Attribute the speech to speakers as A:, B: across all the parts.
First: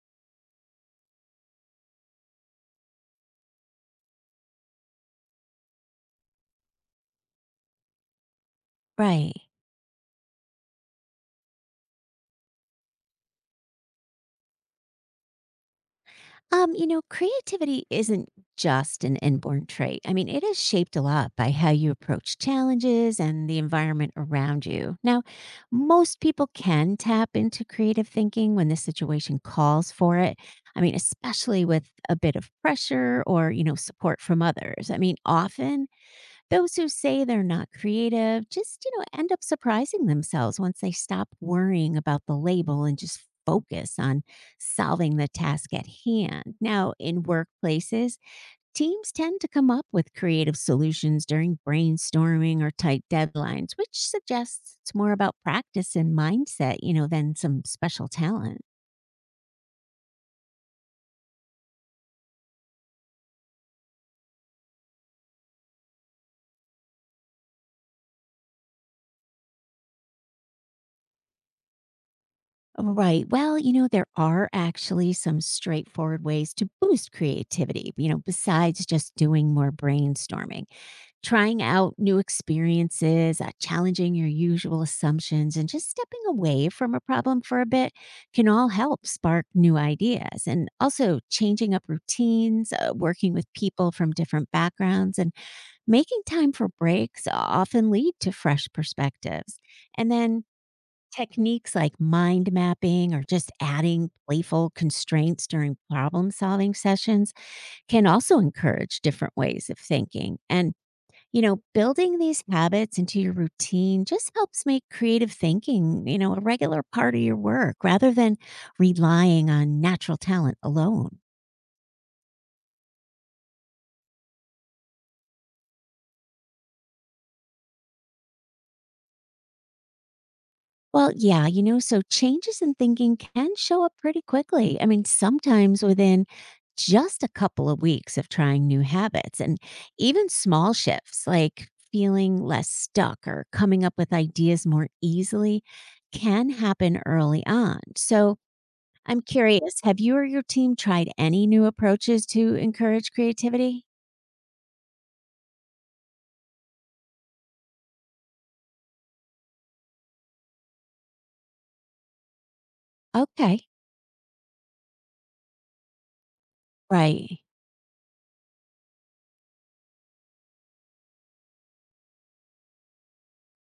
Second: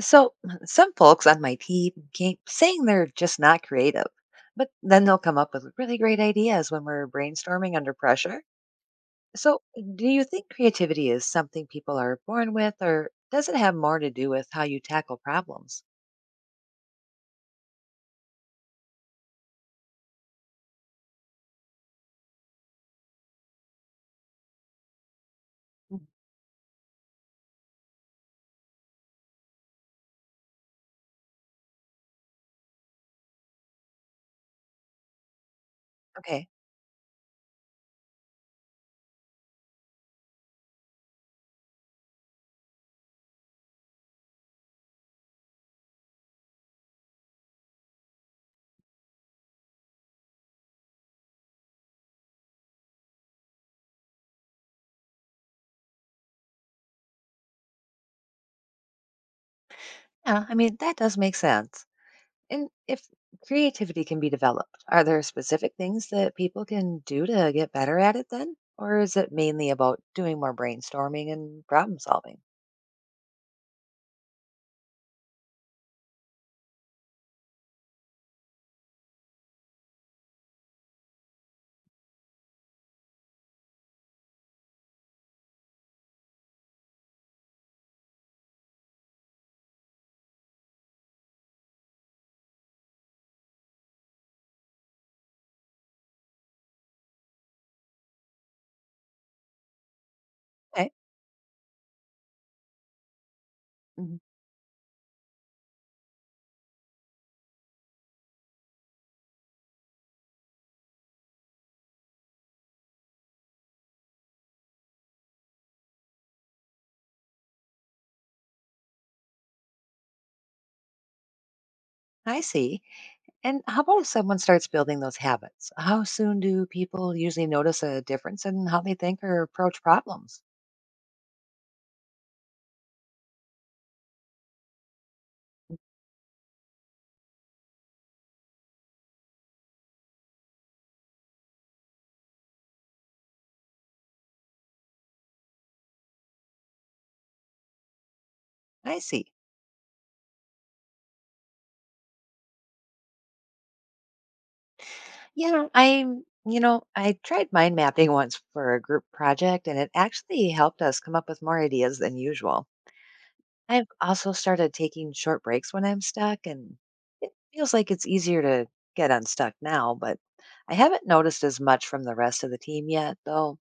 A: So, some folks on my team keep saying they're just not creative, but then they'll come up with really great ideas when we're brainstorming under pressure.
B: Right.
A: So, do you think creativity is something people are born with, or does it have more to do with how you tackle problems?
B: You know, creativity isn't just an inborn trait. I mean, it is shaped a lot by how you approach challenges and the environment around you. Now,
A: Mm.
B: most people can tap into creative thinking when the situation calls for it. I mean, especially with a bit of pressure or, you know, support from others. I mean, often
A: Okay.
B: those who say they're not creative just, you know, end up surprising themselves once they stop worrying about the label and just focus on solving the task at hand. Now, in workplaces, teams tend to come up with creative solutions during brainstorming or tight deadlines, which suggests it's more about practice and mindset, you know, than some special talent.
A: Yeah, I mean, that does make sense. And if creativity can be developed, are there specific things that people can do to get better at it then? Or is it mainly about doing more brainstorming and problem solving?
B: Right. Well, you know, there are actually some straightforward ways to boost creativity, you know, besides just doing more brainstorming, trying out new experiences, challenging your usual assumptions, and just stepping away from a problem for a bit can all help spark new ideas. And also changing up routines, working with people from different backgrounds, and making time for breaks often lead to fresh perspectives. And then
A: Okay.
B: techniques like mind mapping or just adding
A: Mhm.
B: playful constraints during problem solving sessions can also encourage different ways of thinking. And, you know, building these habits into your routine just helps make creative thinking, you know, a regular part of your work rather than relying on natural talent alone.
A: I see. And how about if someone starts building those habits? How soon do people usually notice a difference in how they think or approach problems?
B: Well, yeah, you know, so changes in thinking can show up pretty quickly. I mean, sometimes within just a couple of weeks of trying new habits, and even small shifts like feeling less stuck or coming up with ideas more easily can happen early on. So,
A: I
B: I'm
A: see.
B: curious, have you or your team tried any new approaches to encourage creativity?
A: Yeah, I tried mind mapping once for a group project and it actually helped us come up with more ideas than usual.
B: Okay.
A: I've also started taking short breaks when I'm stuck, and it
B: Right.
A: feels like it's easier to get unstuck now, but I haven't noticed as much from the rest of the team yet, though.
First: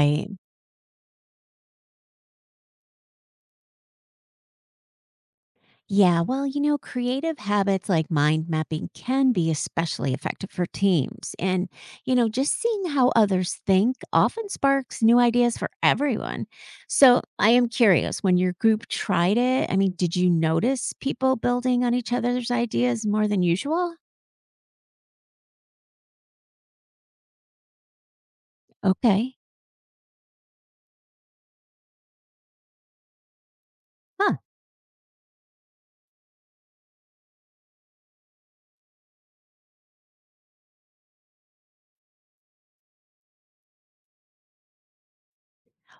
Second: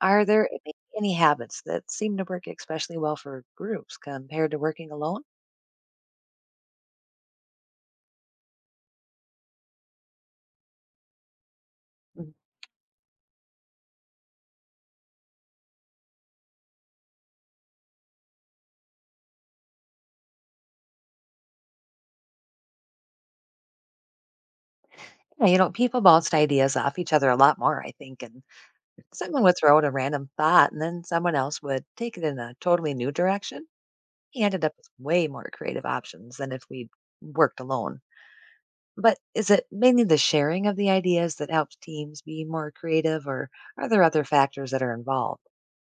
A: Are there any habits that seem to work especially well for groups compared to working alone?
B: Yeah, well, you know, creative habits like mind mapping can be especially effective for teams. And, you know,
A: Mhm.
B: just seeing how others think often sparks new ideas for everyone. So I am curious, when your group tried it, I mean, did you notice people building on each other's ideas more than usual?
A: Yeah. You know, people bounced ideas off each other a lot more, I think, and
B: Okay.
A: someone would throw out a random thought, and then someone else would take it in a totally new direction.
B: Huh.
A: He ended up with way more creative options than if we'd worked alone. But is it mainly the sharing of the ideas that helps teams be more creative, or are there other factors that are involved?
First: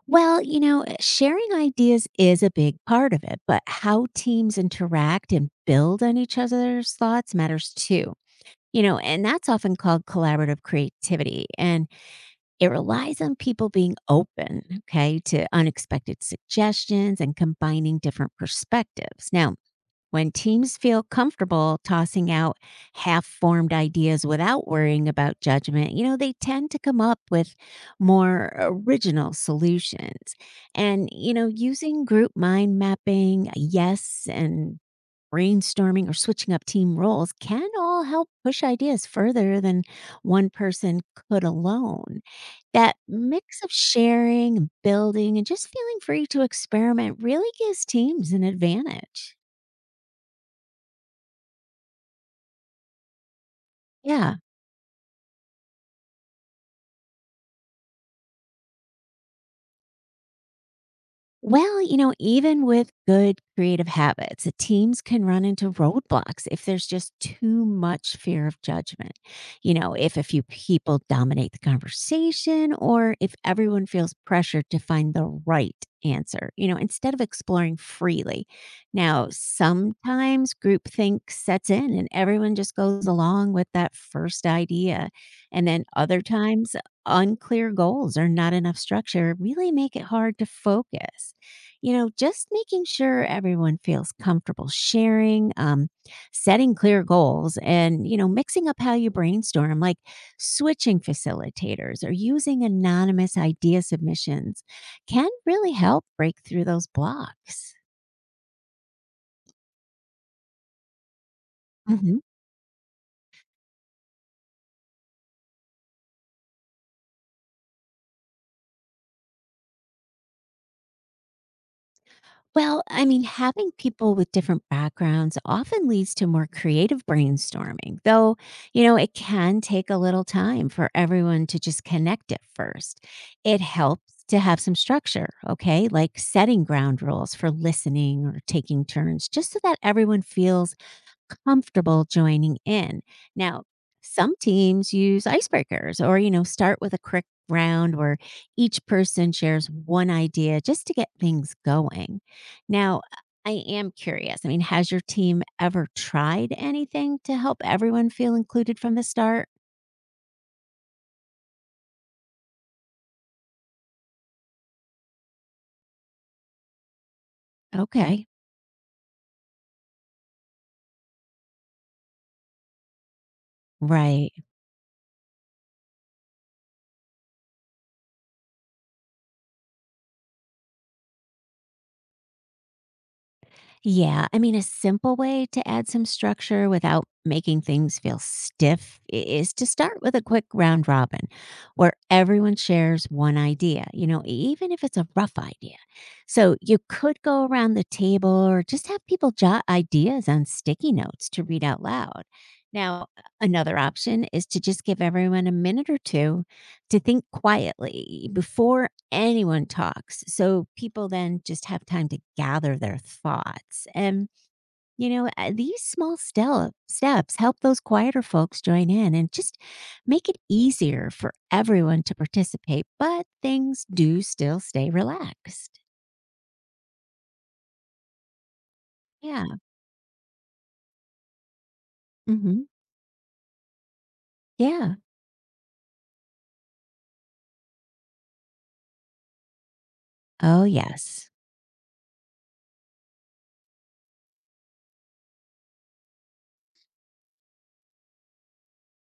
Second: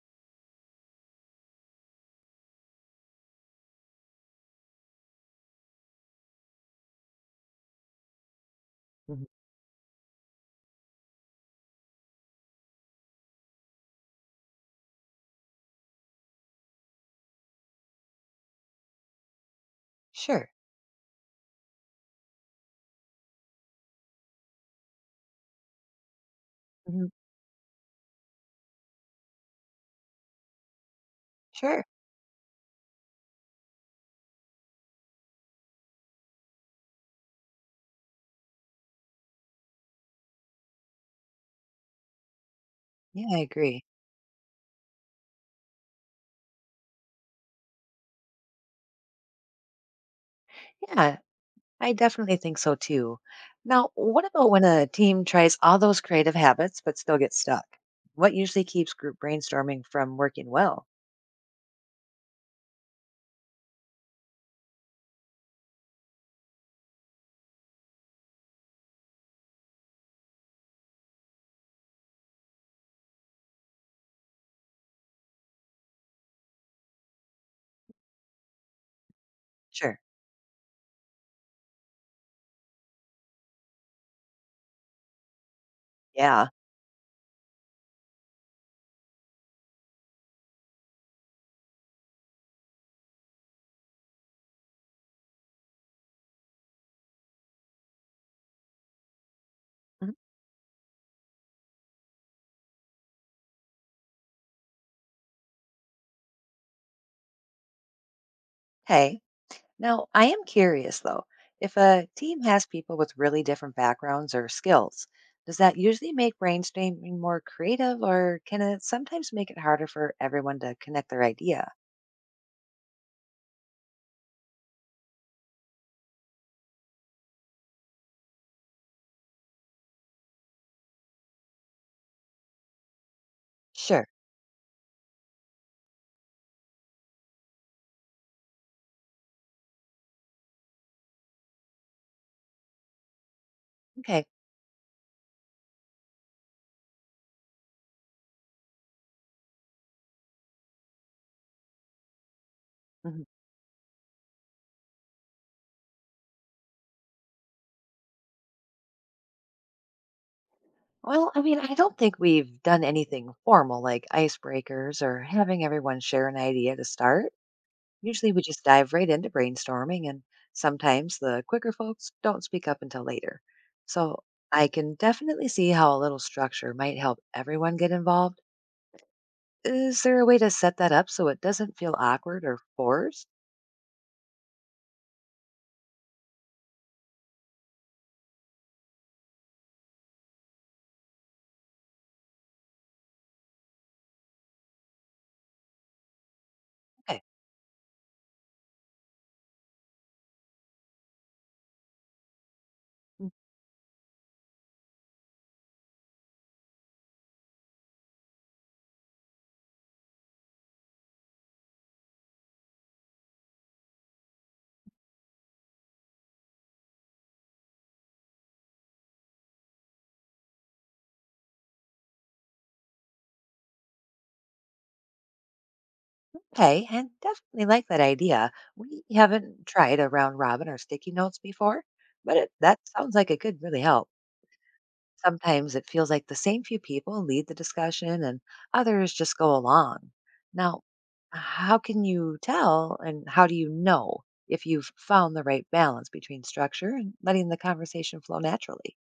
B: Well, you know, sharing ideas is a big part of it, but how teams interact and build on each other's thoughts matters too. You know, and
A: Mhm.
B: that's often called collaborative creativity. And it relies on people being open, okay, to unexpected suggestions and combining different perspectives. Now, when
A: Sure.
B: teams feel comfortable tossing out half formed ideas without worrying about judgment, you know, they tend to come
A: Mhm.
B: up with more original solutions. And, you know,
A: Sure.
B: using group mind mapping, yes, and brainstorming or switching up team roles can all help push ideas further than one person could alone. That
A: Yeah, I
B: mix of
A: agree.
B: sharing, and building, and just feeling free to experiment really gives teams an advantage.
A: Yeah, I definitely think so too. Now, what
B: Yeah.
A: about when a team tries all those creative habits but still gets stuck? What usually keeps group brainstorming from working well?
B: Well, you know, even with good creative habits, teams can run into roadblocks if there's just too much fear of judgment. You know, if a few people dominate the conversation or if everyone feels pressured to find the right answer, you know, instead of exploring freely. Now,
A: Sure.
B: sometimes groupthink sets in and everyone just goes along with that first idea. And then other
A: Yeah.
B: times, unclear goals or not enough structure really make it hard to focus. You know, just making sure everyone feels comfortable sharing, setting clear goals, and, you know, mixing up how you brainstorm, like
A: Mhm.
B: switching facilitators or using anonymous idea submissions, can really help break through those blocks.
A: Okay. Now, I am curious though, if a team has people with really different backgrounds or skills, does that usually make brainstorming more creative or can it sometimes make it harder for everyone to connect their idea?
B: Well, I mean, having people with different backgrounds often leads to more creative brainstorming, though, you know, it can take a little time for everyone to just connect at first. It
A: Sure.
B: helps to have some structure, okay, like setting ground rules for listening or taking turns, just so that everyone feels comfortable joining in. Now,
A: Okay.
B: some teams use icebreakers or, you know, start with a quick round where each person shares one idea just to get things going. Now,
A: Mhm.
B: I am curious. I mean, has your team ever tried anything to help everyone feel included from the start?
A: Well, I mean, I don't think we've done anything formal like icebreakers or having everyone share an idea to start.
B: Okay.
A: Usually we just dive right into brainstorming, and sometimes the quicker folks don't speak up until later. So
B: Right.
A: I can definitely see how a little structure might help everyone get involved. Is there a way to set that up so it doesn't feel awkward or forced?
B: Yeah, I mean, a simple way to add some structure without making things feel stiff is to start with a quick round robin where everyone shares one idea, you know, even if it's a rough idea. So you
A: Okay,
B: could go around the table or just have people jot ideas on sticky notes to read out loud. Now, another option is to just give everyone a minute or two to think quietly before anyone talks. So people then just have time to gather their thoughts. And, you know, these small steps help those quieter folks join in and just make it easier for everyone to participate. But things do still stay relaxed.
A: okay, and definitely like that idea. We
B: Yeah.
A: haven't tried a round robin or sticky notes before, but
B: Hmm.
A: that sounds like it could really help.
B: Yeah.
A: Sometimes it feels like the same few people lead the discussion and others just go along.
B: Oh,
A: Now,
B: yes.
A: how can you tell and how do you know if you've found the right balance between structure and letting the conversation flow naturally?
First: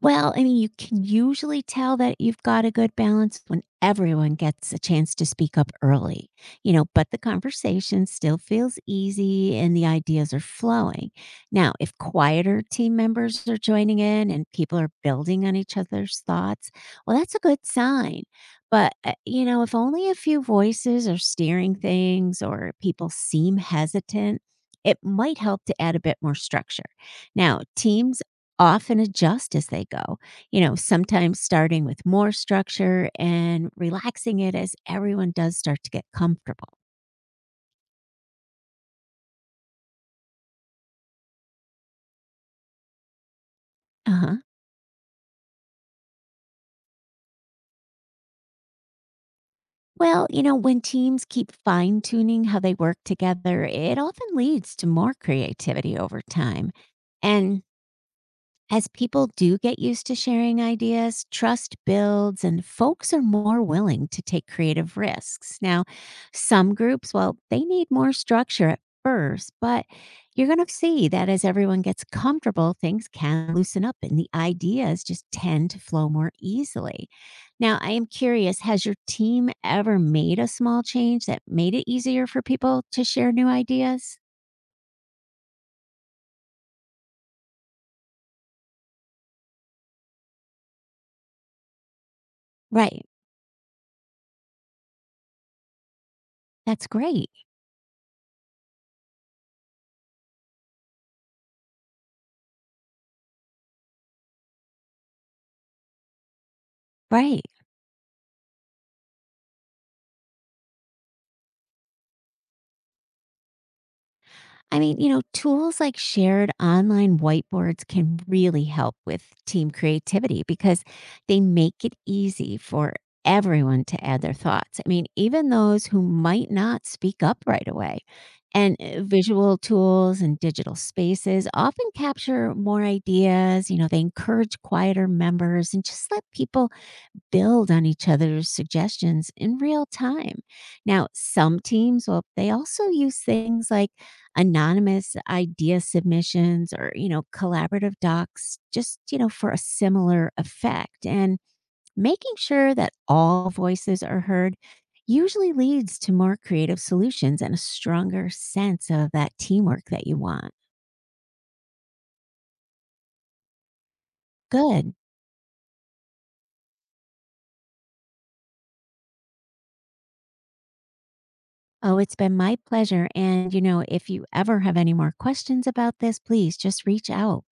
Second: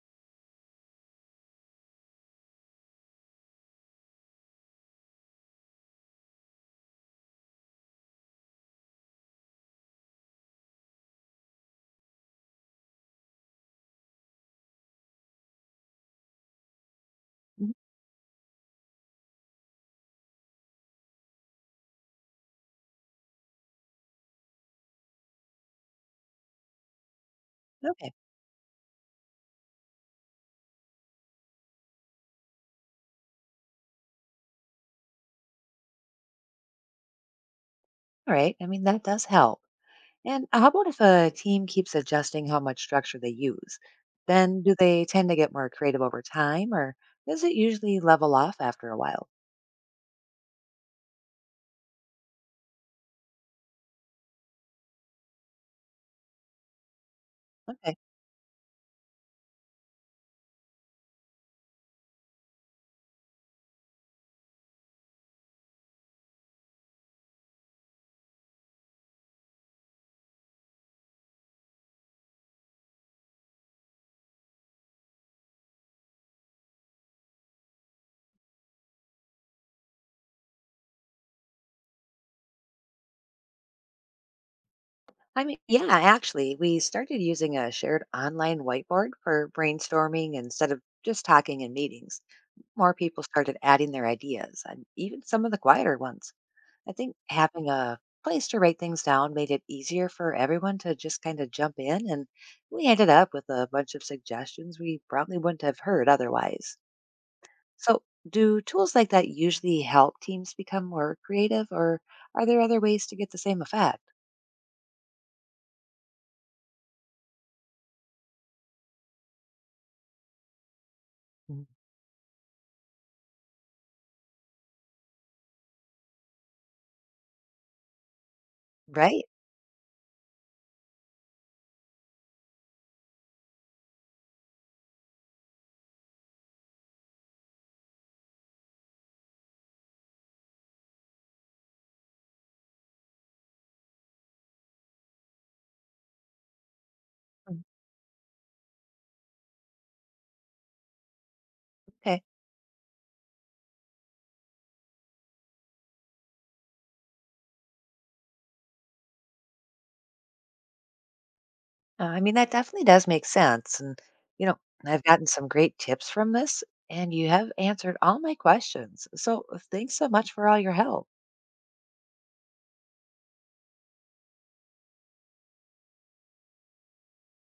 B: Well, I mean, you can usually tell that you've got a good balance when everyone gets a chance to speak up early, you know, but the conversation still feels easy and the ideas are flowing. Now, if quieter team members are joining in and people are building on each other's thoughts, well, that's a good
A: Mhm.
B: sign. But, you know, if only a few voices are steering things or people seem hesitant, it might help to add a bit more structure. Now,
A: Okay.
B: teams often adjust as they go, you know, sometimes starting with more structure and relaxing it as everyone does start to get comfortable.
A: All right. I mean, that does help. And how about if a team keeps adjusting how much structure they use?
B: Uh-huh.
A: Then do they tend to get more creative over time or does it usually level off after a while?
B: Well, you know, when teams keep fine tuning how they work together, it often leads to more creativity over time. And
A: Okay.
B: as people do get used to sharing ideas, trust builds and folks are more willing to take creative risks. Now, some groups, well, they need more structure at first, but you're going to see that as everyone gets comfortable, things can loosen up and the ideas just tend to flow more easily. Now, I am curious, has your team ever made a small change that made it easier for people to share new ideas?
A: I mean, yeah, actually, we started using a shared online whiteboard for brainstorming instead of just talking in meetings. More
B: Right.
A: people started adding their ideas, and even some of the quieter ones.
B: That's
A: I think
B: great.
A: having a place to write things down made it easier for everyone to just kind of jump in, and we ended up with a bunch of suggestions we probably wouldn't have heard otherwise.
B: Right.
A: So, do tools like that usually help teams become more creative, or are there other ways to get the same effect?
B: I mean, you know, tools like shared online whiteboards can really help with team creativity because they
A: Mhm.
B: make it easy for everyone to add their thoughts. I mean, even those who might not speak up right away. And
A: Right.
B: visual tools and digital spaces often capture more ideas. You know, they encourage quieter members and just let people build on each other's suggestions in real time. Now, some teams, well, they also use things like anonymous idea submissions or, you know,
A: Mm.
B: collaborative docs just, you know, for a similar effect. And
A: Okay.
B: making sure that all voices are heard usually leads to more creative solutions and a stronger sense of that teamwork that you want.
A: I mean, that definitely does make sense. And, you know,
B: Good.
A: I've gotten some great tips from this, and you have answered all my questions. So thanks so much for all your help.
B: Oh, it's been my pleasure. And, you know, if you ever have any more questions about this, please just reach out.